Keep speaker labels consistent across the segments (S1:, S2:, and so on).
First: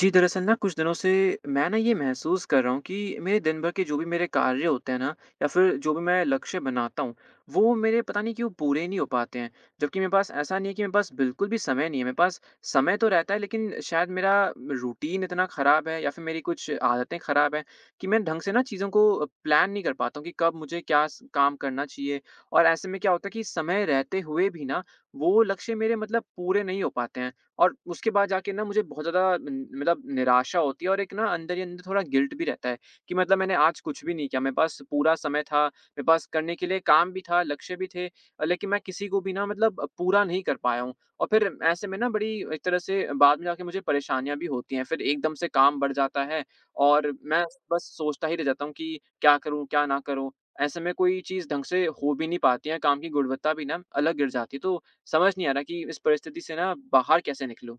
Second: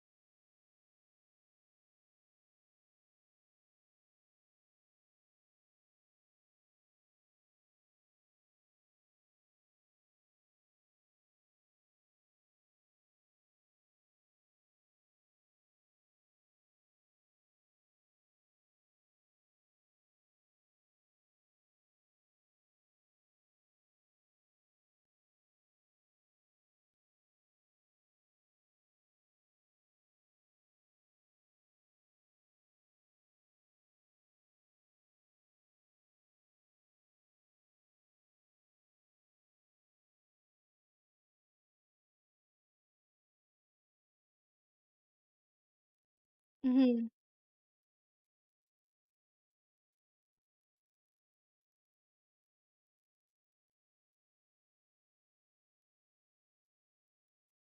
S1: जी, दरअसल ना कुछ दिनों से मैं ना ये महसूस कर रहा हूँ कि मेरे दिन भर के जो भी मेरे कार्य होते हैं ना, या फिर जो भी मैं लक्ष्य बनाता हूँ, वो मेरे पता नहीं क्यों पूरे नहीं हो पाते हैं। जबकि मेरे पास ऐसा नहीं है कि मेरे पास बिल्कुल भी समय नहीं है, मेरे पास समय तो रहता है, लेकिन शायद मेरा रूटीन इतना ख़राब है, या फिर मेरी कुछ आदतें ख़राब हैं कि मैं ढंग से ना चीज़ों को प्लान नहीं कर पाता हूँ कि कब मुझे क्या स काम करना चाहिए। और ऐसे में क्या होता है कि समय रहते हुए भी ना, वो लक्ष्य मेरे मतलब पूरे नहीं हो पाते हैं। और उसके बाद जाके ना मुझे बहुत ज़्यादा न मतलब निराशा होती है, और एक ना अंदर ही अंदर थोड़ा गिल्ट भी रहता है कि मतलब मैंने आज कुछ भी नहीं किया। मेरे पास पूरा समय था, मेरे पास करने के लिए काम भी था, लक्ष्य भी थे, लेकिन मैं किसी को भी ना मतलब पूरा नहीं कर पाया हूँ। और फिर ऐसे में ना, बड़ी एक तरह से बाद में जाके मुझे परेशानियाँ भी होती हैं। फिर एकदम से काम बढ़ जाता है
S2: हुँ।
S1: और मैं बस सोचता ही रह जाता हूँ कि क्या करूँ, क्या ना करूँ? ऐसे में कोई चीज़ ढंग से हो भी नहीं पाती है, काम की गुणवत्ता भी ना अलग गिर जाती है। तो समझ नहीं आ रहा कि इस परिस्थिति से ना बाहर कैसे निकलूँ?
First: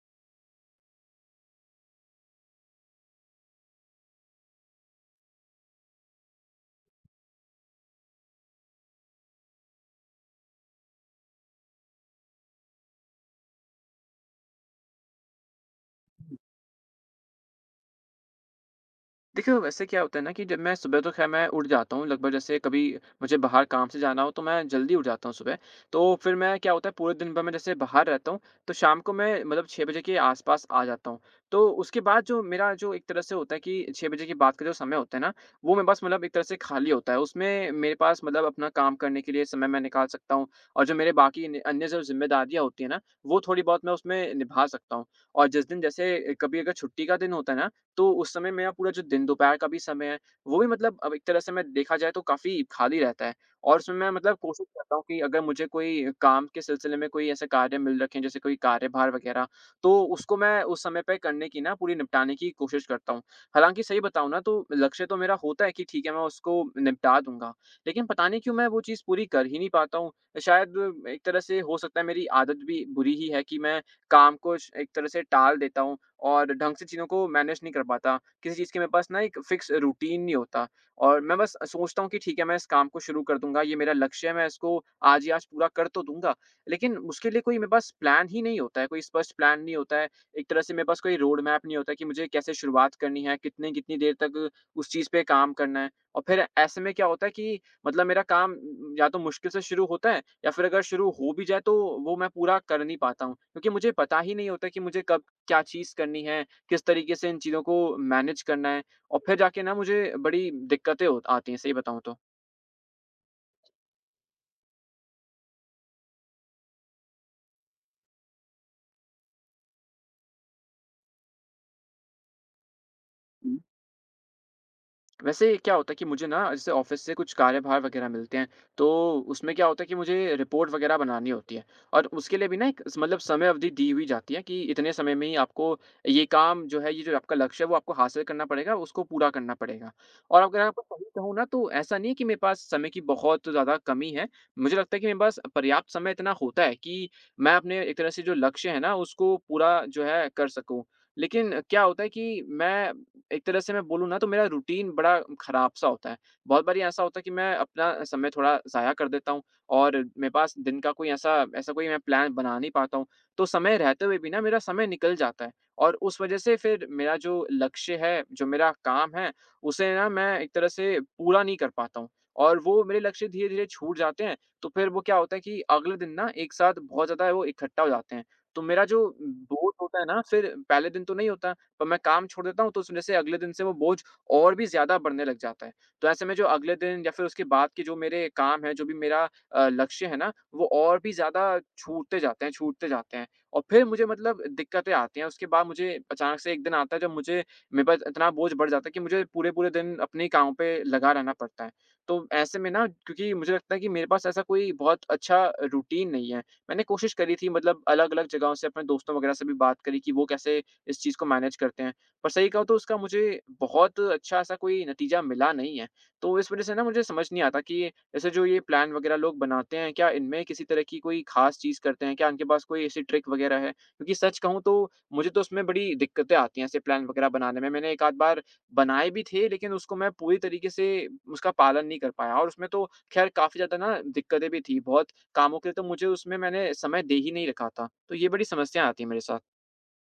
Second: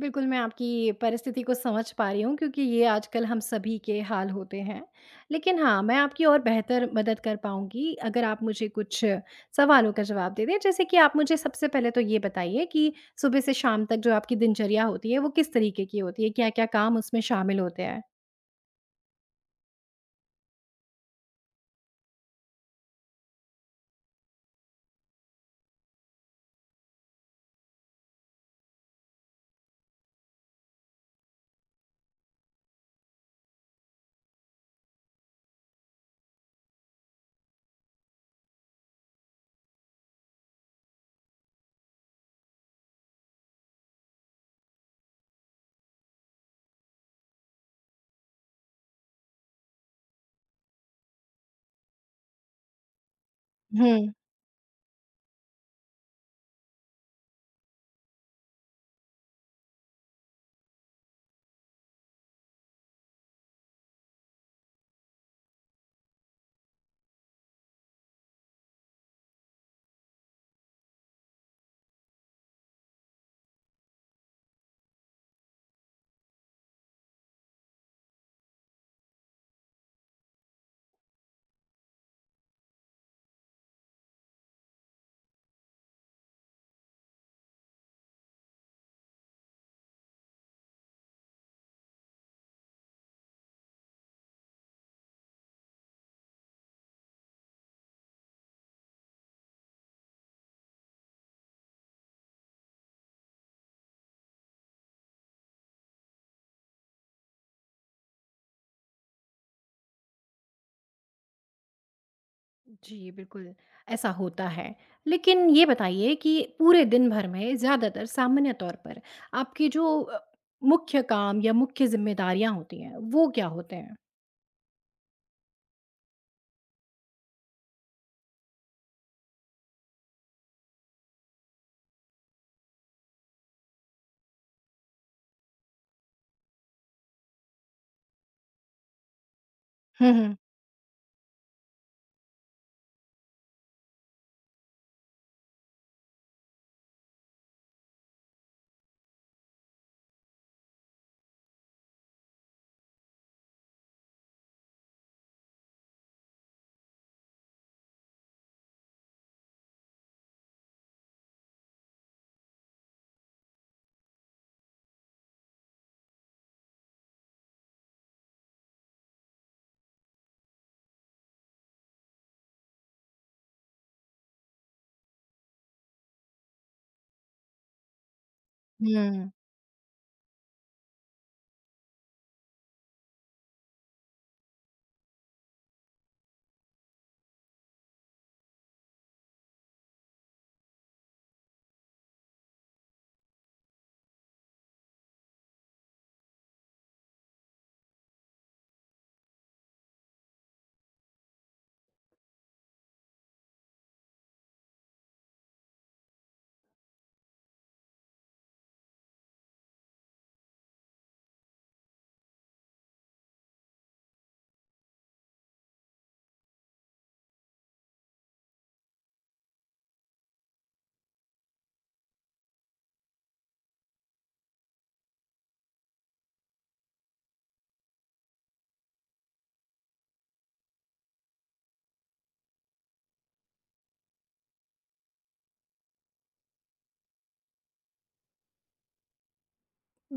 S2: बिल्कुल, मैं आपकी परिस्थिति को समझ पा रही हूँ क्योंकि ये आजकल हम सभी के हाल होते हैं। लेकिन हाँ, मैं आपकी और बेहतर मदद कर पाऊँगी अगर आप मुझे कुछ सवालों का जवाब दे दें। जैसे कि आप मुझे सबसे पहले तो ये बताइए कि सुबह से शाम तक जो आपकी दिनचर्या होती है, वो किस तरीके की होती है? क्या-क्या काम उसमें शामिल होते हैं?
S1: देखिए, तो वैसे क्या होता है ना कि जब मैं सुबह, तो ख़ैर मैं उठ जाता हूँ लगभग, जैसे कभी मुझे बाहर काम से जाना हो तो मैं जल्दी उठ जाता हूँ सुबह। तो फिर मैं, क्या होता है, पूरे दिन भर मैं जैसे बाहर रहता हूँ, तो शाम को मैं मतलब 6 बजे के आस-पास आ जाता हूँ। तो उसके बाद जो मेरा, जो एक तरह से होता है कि 6 बजे के बाद का जो समय होता है ना, वो मेरे पास मतलब एक तरह से खाली होता है। उसमें मेरे पास मतलब अपना काम करने के लिए समय मैं निकाल सकता हूँ, और जो मेरे बाकी नि अन्य जो ज़िम्मेदारियाँ होती हैं ना, वो थोड़ी बहुत मैं उसमें निभा सकता हूँ। और जिस दिन जैसे कभी अगर छुट्टी का दिन होता है ना, तो उस समय मेरा पूरा जो दिन दोपहर का भी समय है, वो भी मतलब अब एक तरह से मैं देखा जाए तो काफ़ी खाली रहता है, और
S2: हुँ।
S1: उसमें मैं मतलब कोशिश करता हूँ कि अगर मुझे कोई काम के सिलसिले में कोई ऐसे कार्य मिल रखे हैं, जैसे कोई कार्यभार वगैरह, तो उसको मैं उस समय पे करने की ना, पूरी निपटाने की कोशिश करता हूँ। हालाँकि सही बताऊँ ना, तो लक्ष्य तो मेरा होता है कि ठीक है, मैं उसको निपटा दूँगा, लेकिन पता नहीं क्यों मैं वो चीज़ पूरी कर ही नहीं पाता हूँ। शायद एक तरह से हो सकता है मेरी आदत भी बुरी ही है कि मैं काम को श एक तरह से टाल देता हूँ और ढंग से चीज़ों को मैनेज नहीं कर पाता। किसी चीज़ की मेरे पास ना एक फ़िक्स रूटीन नहीं होता, और मैं बस सोचता हूँ कि ठीक है, मैं इस काम को शुरू कर दूँगा, ये मेरा लक्ष्य है, मैं इसको आज ही आज पूरा कर तो दूँगा। लेकिन उसके लिए कोई मेरे पास प्लान ही नहीं होता है, कोई स्पष्ट प्लान नहीं होता है। एक तरह से मेरे पास कोई रोड मैप नहीं होता है कि मुझे कैसे शुरुआत करनी है, कितने कितनी देर तक उस चीज़ पे काम करना है। और फिर ऐसे में क्या होता है कि मतलब मेरा काम या तो मुश्किल से शुरू होता है, या फिर अगर शुरू हो भी जाए तो वो मैं पूरा कर नहीं पाता हूँ। क्योंकि मुझे पता ही नहीं होता कि मुझे कब क्या चीज़ करनी है, किस तरीके से इन चीज़ों को मैनेज करना है, और फिर जाके ना मुझे बड़ी दिक्कतें होत आती हैं, सही बताऊँ तो।
S2: जी, बिल्कुल, ऐसा होता है। लेकिन ये बताइए कि पूरे दिन भर में ज़्यादातर सामान्य तौर पर आपके जो मुख्य काम या मुख्य ज़िम्मेदारियाँ होती हैं, वो क्या होते हैं?
S1: वैसे क्या होता है कि मुझे ना जैसे ऑफिस से कुछ कार्यभार वगैरह मिलते हैं, तो उसमें क्या होता है कि मुझे रिपोर्ट वगैरह बनानी होती है, और उसके लिए भी ना एक स मतलब समय अवधि दी हुई जाती है कि इतने समय में ही आपको ये काम जो है, ये जो आपका लक्ष्य है, वो आपको हासिल करना पड़ेगा, उसको पूरा करना पड़ेगा।
S2: हुँ, हुँ।
S1: और अगर आपको सही कहूँ ना, तो ऐसा नहीं है कि मेरे पास समय की बहुत ज़्यादा कमी है। मुझे लगता है कि मेरे पास पर्याप्त समय इतना होता है कि मैं अपने एक तरह से जो लक्ष्य है ना, उसको पूरा जो है कर सकूँ। लेकिन क्या होता है कि मैं एक तरह से, मैं बोलूँ ना, तो मेरा रूटीन बड़ा खराब-सा होता है। बहुत बारी ऐसा होता है कि मैं अपना समय थोड़ा ज़ाया कर देता हूँ, और मेरे पास दिन का कोई ऐसा, ऐसा कोई मैं प्लान बना नहीं पाता हूँ। तो समय रहते हुए भी ना मेरा समय निकल जाता है, और उस वज़ह से फिर मेरा जो लक्ष्य है, जो मेरा काम है, उसे ना मैं एक तरह से पूरा नहीं कर पाता हूँ, और वो मेरे लक्ष्य धीरे-धीरे छूट जाते हैं। तो फिर वो क्या होता है कि अगले दिन ना एक साथ बहुत ज़्यादा वो इकट्ठा हो जाते हैं। तो मेरा जो
S2: हुँ।
S1: बोझ होता है ना, फिर पहले दिन तो नहीं होता, और मैं काम छोड़ देता हूँ तो उस वजह से अगले दिन से वो बोझ और भी ज़्यादा बढ़ने लग जाता है। तो ऐसे में जो अगले दिन या फिर उसके बाद के जो मेरे काम हैं, जो भी मेरा लक्ष्य है ना, वो और भी ज़्यादा छूटते जाते हैं, छूटते जाते हैं। और फिर मुझे मतलब दिक्कतें आती हैं, उसके बाद मुझे अचानक से एक दिन आता है जब मुझे, मेरे पास इतना बोझ बढ़ जाता है कि मुझे पूरे-पूरे दिन अपने ही कामों पे लगा रहना पड़ता है। तो ऐसे में ना, क्योंकि मुझे लगता है कि मेरे पास ऐसा कोई बहुत अच्छा रूटीन नहीं है। मैंने कोशिश करी थी, मतलब अलग-अलग जगहों से अपने दोस्तों वगैरह से भी बात करी कि वो कैसे इस चीज़ को मैनेज करते हैं। पर सही कहूँ तो उसका मुझे बहुत अच्छा ऐसा कोई नतीजा मिला नहीं है। तो इस वज़ह से ना मुझे समझ नहीं आता कि ऐसे जो ये प्लान वग़ैरह लोग बनाते हैं, क्या इनमें किसी तरह की कोई ख़ास चीज़ करते हैं? क्या इनके पास कोई ऐसी ट्रिक वग़ैरह है? क्योंकि सच कहूँ तो मुझे तो उसमें बड़ी दिक्कतें आती हैं ऐसे प्लान वग़ैरह बनाने में। मैंने एक आध बार बनाए भी थे, लेकिन उसको मैं पूरी तरीके से, उसका पालन नहीं कर पाया, और उसमें तो ख़ैर काफ़ी ज़्यादा ना दिक्कतें भी थी। बहुत कामों के लिए तो मुझे उसमें मैंने समय दे ही नहीं रखा था। तो ये बड़ी समस्याएँ आती हैं मेरे साथ।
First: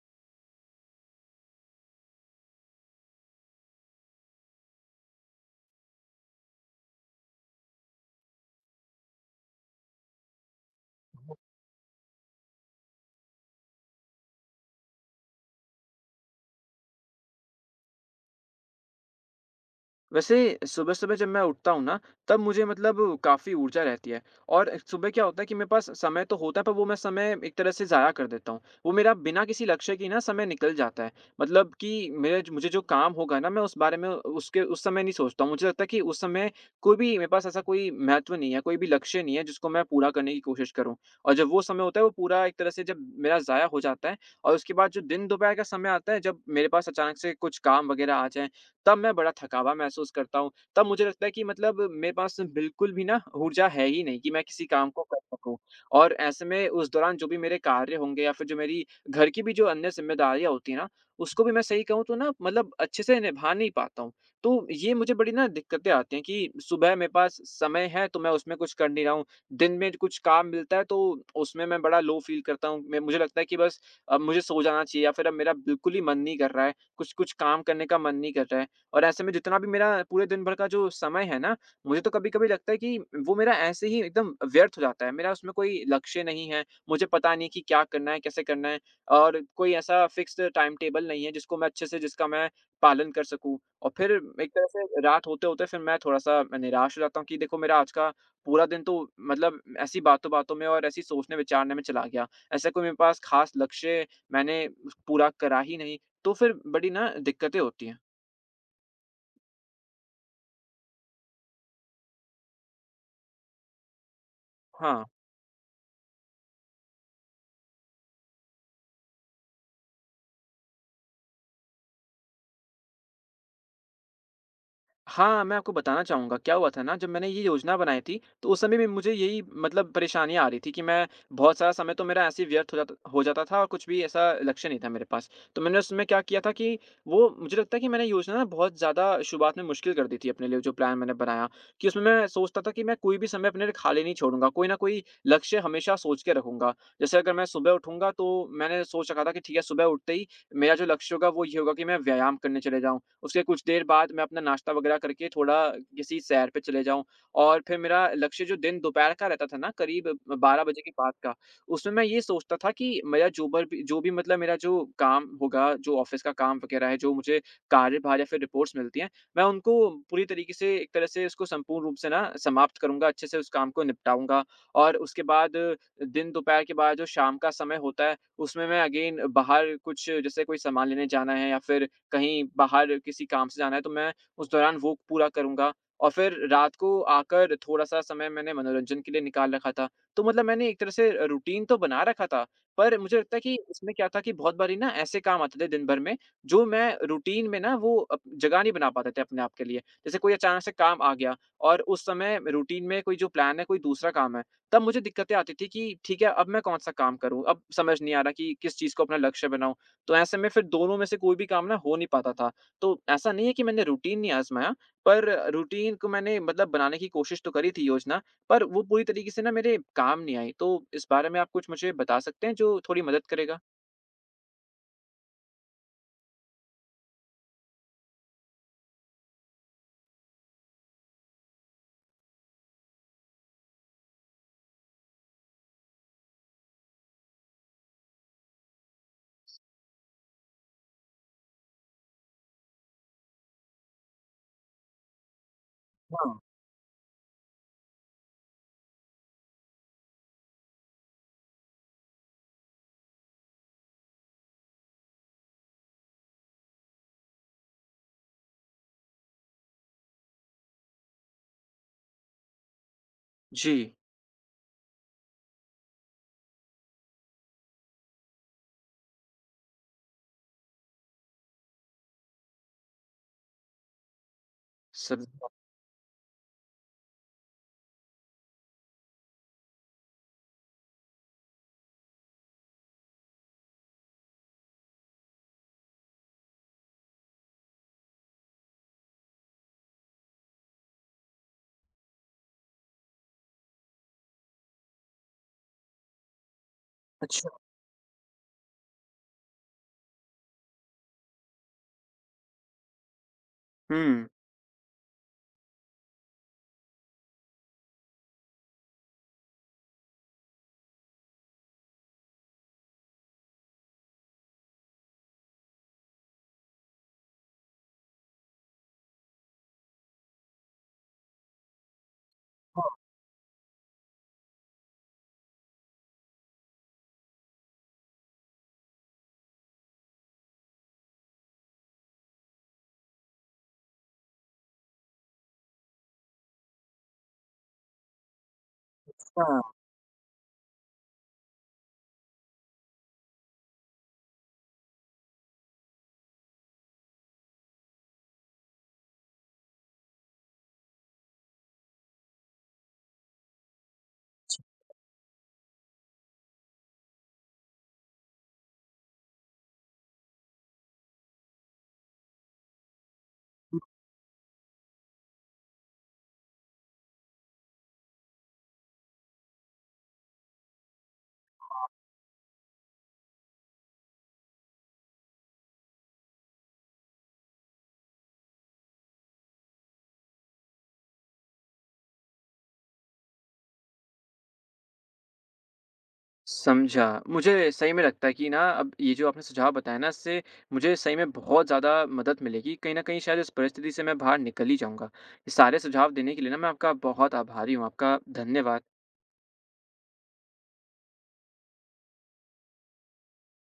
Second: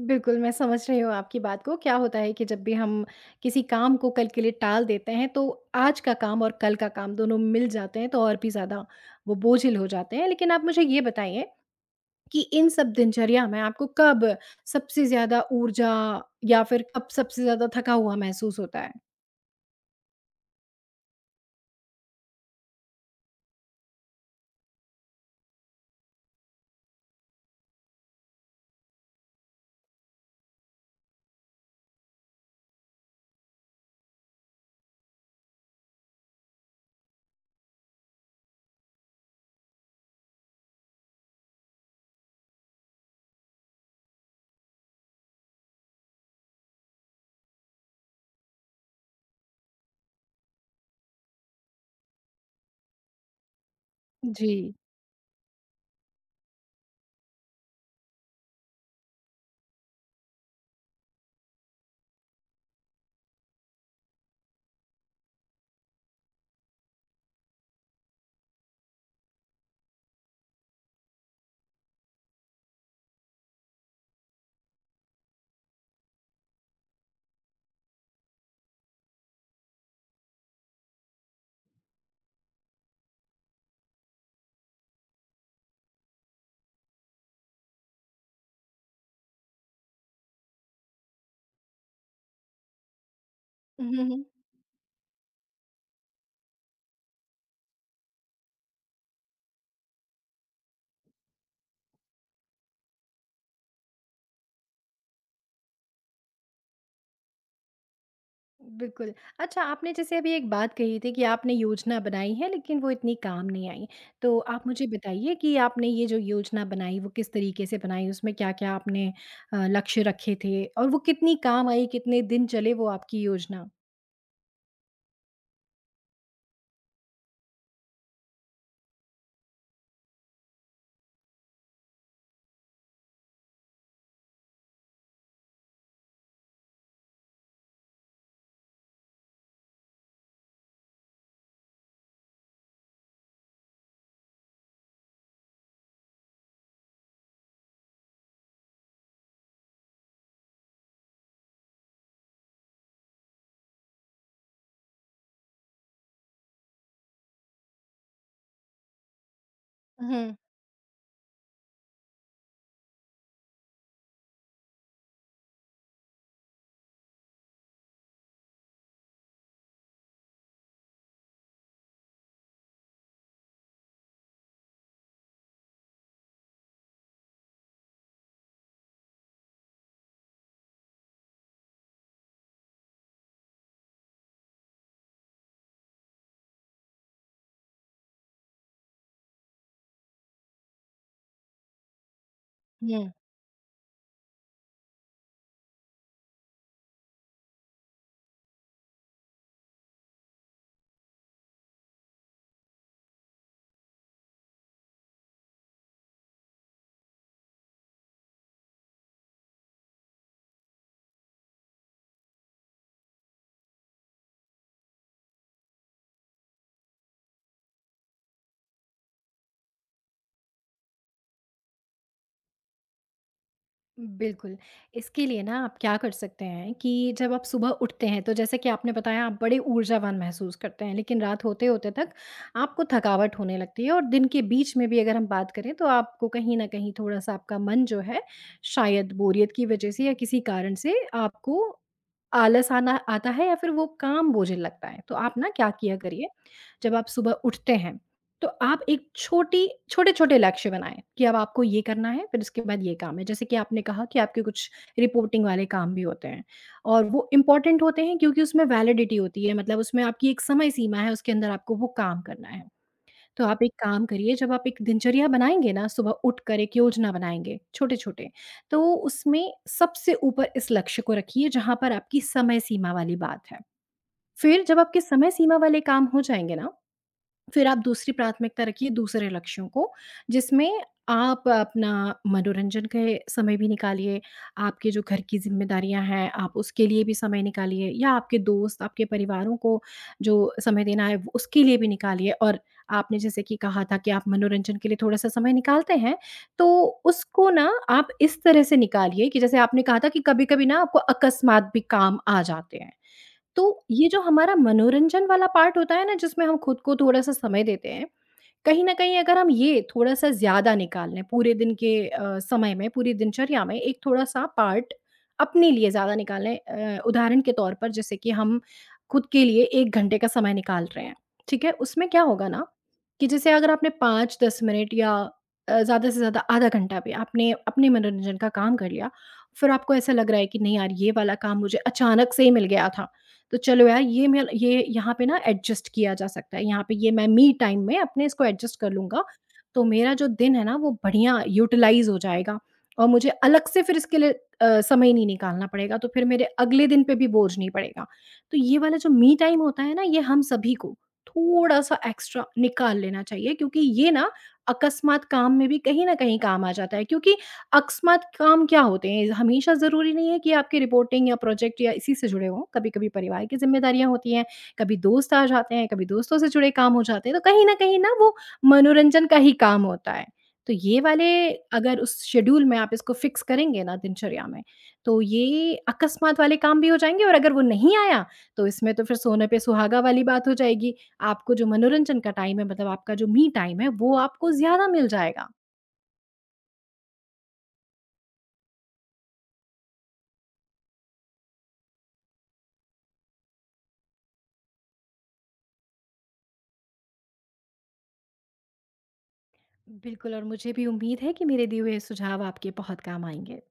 S2: बिल्कुल, मैं समझ रही हूँ आपकी बात को। क्या होता है कि जब भी हम किसी काम को कल के लिए टाल देते हैं, तो आज का काम और कल का काम दोनों मिल जाते हैं, तो और भी ज़्यादा वो बोझिल हो जाते हैं। लेकिन आप मुझे ये बताइए कि इन सब दिनचर्या में आपको कब सबसे ज़्यादा ऊर्जा या फिर कब सबसे ज़्यादा थका हुआ महसूस होता है?
S1: वैसे सुबह-सुबह जब मैं उठता हूँ ना, तब मुझे मतलब काफ़ी ऊर्जा रहती है, और सुबह क्या होता है कि मेरे पास समय तो होता है, पर वो मैं समय एक तरह से ज़ाया कर देता हूँ। वो मेरा बिना किसी लक्ष्य के ना समय निकल जाता है। मतलब कि मेरे मुझे जो काम होगा ना, मैं उस बारे में उसके उस समय नहीं सोचता हूँ। मुझे लगता है कि उस समय कोई भी मेरे पास ऐसा कोई महत्व नहीं है, कोई भी लक्ष्य नहीं है, जिसको मैं पूरा करने की कोशिश करूँ। और जब वो समय होता है, वो पूरा एक तरह से जब मेरा ज़ाया हो जाता है, और उसके बाद जो दिन दोपहर का समय आता है, जब मेरे पास अचानक से कुछ काम वगैरह आ जाएँ, तब मैं बड़ा थकावा महसूस करता हूँ। तब मुझे लगता है कि मतलब मेरे पास बिल्कुल भी ना ऊर्जा है ही नहीं कि मैं किसी
S2: जी।
S1: काम को कर सकूँ। और ऐसे में उस दौरान जो भी मेरे कार्य होंगे या फिर जो मेरी घर की भी जो अन्य ज़िम्मेदारियाँ होती हैं ना, उसको भी मैं सही कहूँ तो ना मतलब अच्छे से निभा नहीं पाता हूँ। तो ये मुझे बड़ी ना दिक्कतें आती हैं कि सुबह मेरे पास समय है तो मैं उसमें कुछ कर नहीं रहा हूँ। दिन में कुछ काम मिलता है तो उसमें मैं बड़ा लो फ़ील करता हूँ। मैं, मुझे लगता है कि बस अब मुझे सो जाना चाहिए या फिर अब मेरा बिल्कुल ही मन नहीं कर रहा है, कुछ-कुछ काम करने का मन नहीं कर रहा है। और ऐसे में जितना भी मेरा पूरे दिन भर का जो समय है ना, मुझे तो कभी-कभी लगता है कि वो मेरा ऐसे ही एकदम व्यर्थ हो जाता है। मेरा उसमें कोई लक्ष्य नहीं है, मुझे पता नहीं कि क्या करना है, कैसे करना है, और कोई ऐसा फ़िक्स्ड टाइम टेबल नहीं है जिसको मैं अच्छे से, जिसका मैं पालन कर सकूँ। और
S2: हुँ,
S1: फिर
S2: हुँ।
S1: एक तरह से रात होते-होते फिर मैं थोड़ा-सा निराश हो जाता हूँ कि देखो मेरा आज का पूरा दिन तो मतलब ऐसी बातों-बातों में और ऐसी सोचने-विचारने में चला गया। ऐसा कोई मेरे पास ख़ास लक्ष्य मैंने पूरा करा ही नहीं, तो फिर बड़ी ना दिक्कतें होती हैं।
S2: बिल्कुल। अच्छा आपने जैसे अभी एक बात कही थी कि आपने योजना बनाई है लेकिन वो इतनी काम नहीं आई। तो आप मुझे
S1: हाँ।
S2: बताइए कि आपने ये जो योजना बनाई वो किस तरीके से बनाई? उसमें क्या-क्या आपने लक्ष्य रखे थे? और वो कितनी काम आई, कितने दिन चले वो आपकी योजना?
S1: हाँ, मैं आपको बताना चाहूँगा, क्या हुआ था ना, जब मैंने ये योजना बनाई थी, तो उस समय भी मुझे यही मतलब परेशानियाँ आ रही थी कि मैं बहुत सारा समय तो मेरा ऐसे ही व्यर्थ हो जाता था और कुछ भी ऐसा लक्ष्य नहीं था मेरे पास। तो मैंने उसमें क्या किया था कि वो, मुझे लगता है कि मैंने योजना ना बहुत ज़्यादा शुरुआत में मुश्किल कर दी थी अपने लिए, जो प्लान मैंने बनाया, कि उसमें मैं सोचता था कि मैं कोई भी समय अपने लिए खाली नहीं छोड़ूँगा, कोई न कोई लक्ष्य हमेशा सोच के रखूँगा। जैसे, अगर मैं सुबह उठूँगा, तो मैंने सोच रखा था कि ठीक है, सुबह उठते ही मेरा जो लक्ष्य होगा, वो ये होगा कि मैं व्यायाम करने चले जाऊँ। उसके कुछ देर बाद मैं अपना नाश्ता वगैरह करके थोड़ा किसी सैर पे चले जाऊँ, और फिर मेरा लक्ष्य जो दिन दोपहर का रहता था ना, करीब
S2: हुँ,
S1: 12 बजे के बाद का, उसमें मैं ये सोचता था कि मेरा जो भी मतलब मेरा जो काम होगा, जो ऑफ़िस का काम वगैरह है, जो मुझे कार्यभार या फिर रिपोर्ट्स मिलती हैं, मैं उनको पूरी तरीके से, एक तरह से उसको संपूर्ण रूप से ना समाप्त करूँगा, अच्छे से उस काम को निपटाऊँगा। और उसके बाद दिन दोपहर के बाद जो शाम का समय होता है, उसमें मैं अगेन बाहर कुछ, जैसे कोई सामान लेने जाना है या फिर कहीं बाहर किसी काम से जाना है, तो मैं उस दौरान वो पूरा करूँगा। और फिर रात को आकर थोड़ा-सा समय मैंने मनोरंजन के लिए निकाल रखा था। तो मतलब मैंने एक तरह से रूटीन तो बना रखा था, पर
S2: हुँ।
S1: मुझे लगता है कि इसमें क्या था कि बहुत बारी ना ऐसे काम आते थे दिन भर में, जो मैं रूटीन में ना, वो अप जगह नहीं बना पाते थे अपने आप के लिए। जैसे, कोई अचानक से काम आ गया और उस समय रूटीन में कोई जो प्लान है, कोई दूसरा काम है, तब मुझे दिक्कतें आती थी कि ठीक है, अब मैं कौन-सा काम करूँ? अब समझ नहीं आ रहा कि किस चीज़ को अपना लक्ष्य बनाऊँ। तो ऐसे में फिर दोनों में से कोई भी काम ना, हो नहीं पाता था। तो ऐसा नहीं है कि मैंने रूटीन नहीं आज़माया, पर रूटीन को मैंने मतलब बनाने की कोशिश तो करी थी, योजना, पर वो पूरी तरीके से ना मेरे काम नहीं आई। तो इस बारे में आप कुछ मुझे बता सकते हैं जो थोड़ी मदद करेगा?
S2: बिल्कुल, इसके लिए ना आप क्या कर सकते हैं कि जब आप सुबह उठते हैं, तो जैसे कि आपने बताया आप बड़े ऊर्जावान महसूस करते हैं, लेकिन रात होते-होते तक आपको थकावट होने लगती है और दिन के बीच में भी अगर हम बात करें, तो आपको कहीं न कहीं थोड़ा-सा आपका मन जो है, शायद बोरियत की वजह से या किसी कारण से आपको आलस आना आता है या फिर वो काम बोझिल लगता है। तो आप ना क्या किया करिए,
S1: हाँ।
S2: जब आप सुबह उठते हैं तो आप एक छोटी छोटे-छोटे लक्ष्य बनाएँ कि अब आपको ये करना है, फिर उसके बाद ये काम है। जैसे कि आपने कहा कि आपके कुछ रिपोर्टिंग वाले काम भी होते हैं और वो इम्पोर्टेंट होते हैं क्योंकि उसमें वैलिडिटी होती है, मतलब उसमें आपकी एक समय सीमा है, उसके अंदर आपको वो काम करना है। तो आप एक
S1: जी।
S2: काम करिए, जब आप एक दिनचर्या बनाएँगे ना, सुबह उठकर एक योजना बनाएँगे छोटे-छोटे, तो उसमें सबसे ऊपर इस लक्ष्य को रखिए जहाँ पर आपकी समय सीमा वाली बात है। फिर जब आपके
S1: सब।
S2: समय सीमा वाले काम हो जाएँगे ना फिर आप दूसरी प्राथमिकता रखिए दूसरे लक्ष्यों को, जिसमें आप अपना मनोरंजन के समय भी निकालिए, आपके जो घर की ज़िम्मेदारियाँ हैं, आप उसके लिए भी समय निकालिए या आपके दोस्त, आपके परिवारों को जो समय देना है, वो- उसके लिए भी निकालिए और आपने जैसे कि कहा था कि आप मनोरंजन के लिए थोड़ा-सा समय निकालते हैं, तो
S1: अच्छा।
S2: उसको ना आप इस तरह से निकालिए कि जैसे आपने कहा था कि कभी-कभी ना आपको अकस्मात भी काम आ जाते हैं। तो ये जो
S1: हुँ।
S2: हमारा मनोरंजन वाला पार्ट होता है ना जिसमें हम खुद को थोड़ा-सा समय देते हैं, कहीं न कहीं अगर हम ये थोड़ा-सा ज़्यादा निकाल लें पूरे दिन के समय में, पूरी दिनचर्या में एक थोड़ा-सा पार्ट अपने लिए ज़्यादा निकालें, उदाहरण के तौर पर जैसे कि हम खुद के लिए 1 घंटे का समय निकाल रहे हैं, ठीक है? उसमें क्या होगा ना कि जैसे अगर आपने 5-10 मिनट या ज़्यादा से ज़्यादा आधा घंटा भी आपने अपने मनोरंजन का काम कर लिया, फिर आपको ऐसा लग रहा है कि नहीं यार, ये वाला काम मुझे अचानक से ही मिल गया था। तो चलो यार, ये यहाँ पे ना एडजस्ट किया जा सकता है, यहाँ पे ये मैं मी टाइम में अपने इसको एडजस्ट कर लूँगा,
S1: हाँ।
S2: तो मेरा जो दिन है ना वो बढ़िया यूटिलाइज़ हो जाएगा और मुझे अलग से फिर इसके लिए समय नहीं निकालना पड़ेगा, तो फिर मेरे अगले दिन पे भी बोझ नहीं पड़ेगा। तो ये वाला जो मी टाइम होता है ना, ये हम सभी को थोड़ा-सा एक्स्ट्रा निकाल लेना चाहिए क्योंकि ये ना अकस्मात काम में भी कहीं न कहीं काम आ जाता है क्योंकि अकस्मात काम क्या होते हैं? हमेशा ज़रूरी नहीं है कि आपकी रिपोर्टिंग या प्रोजेक्ट या इसी से जुड़े हों। कभी-कभी परिवार की ज़िम्मेदारियाँ होती हैं, कभी दोस्त आ जाते हैं, कभी दोस्तों से जुड़े काम हो जाते हैं। तो कहीं न कहीं ना वो मनोरंजन का ही काम होता है। तो ये वाले अगर उस शेड्यूल में आप इसको फिक्स करेंगे ना दिनचर्या में, तो ये अकस्मात वाले काम भी हो जाएँगे और अगर वो नहीं आया, तो इसमें तो फिर सोने पे सुहागा वाली बात हो जाएगी। आपको जो मनोरंजन का टाइम है मतलब आपका जो मी टाइम है, वो आपको ज़्यादा मिल जाएगा।
S1: समझा। मुझे सही में लगता है कि ना, अब ये जो आपने सुझाव बताया ना, इससे मुझे सही में बहुत ज़्यादा मदद मिलेगी। कहीं न कहीं शायद इस परिस्थिति से मैं बाहर निकल ही जाऊँगा। ये सारे सुझाव देने के लिए ना, मैं आपका बहुत आभारी हूँ। आपका धन्यवाद।
S2: बिल्कुल, और मुझे भी उम्मीद है कि मेरे दिए हुए सुझाव आपके बहुत काम आएँगे।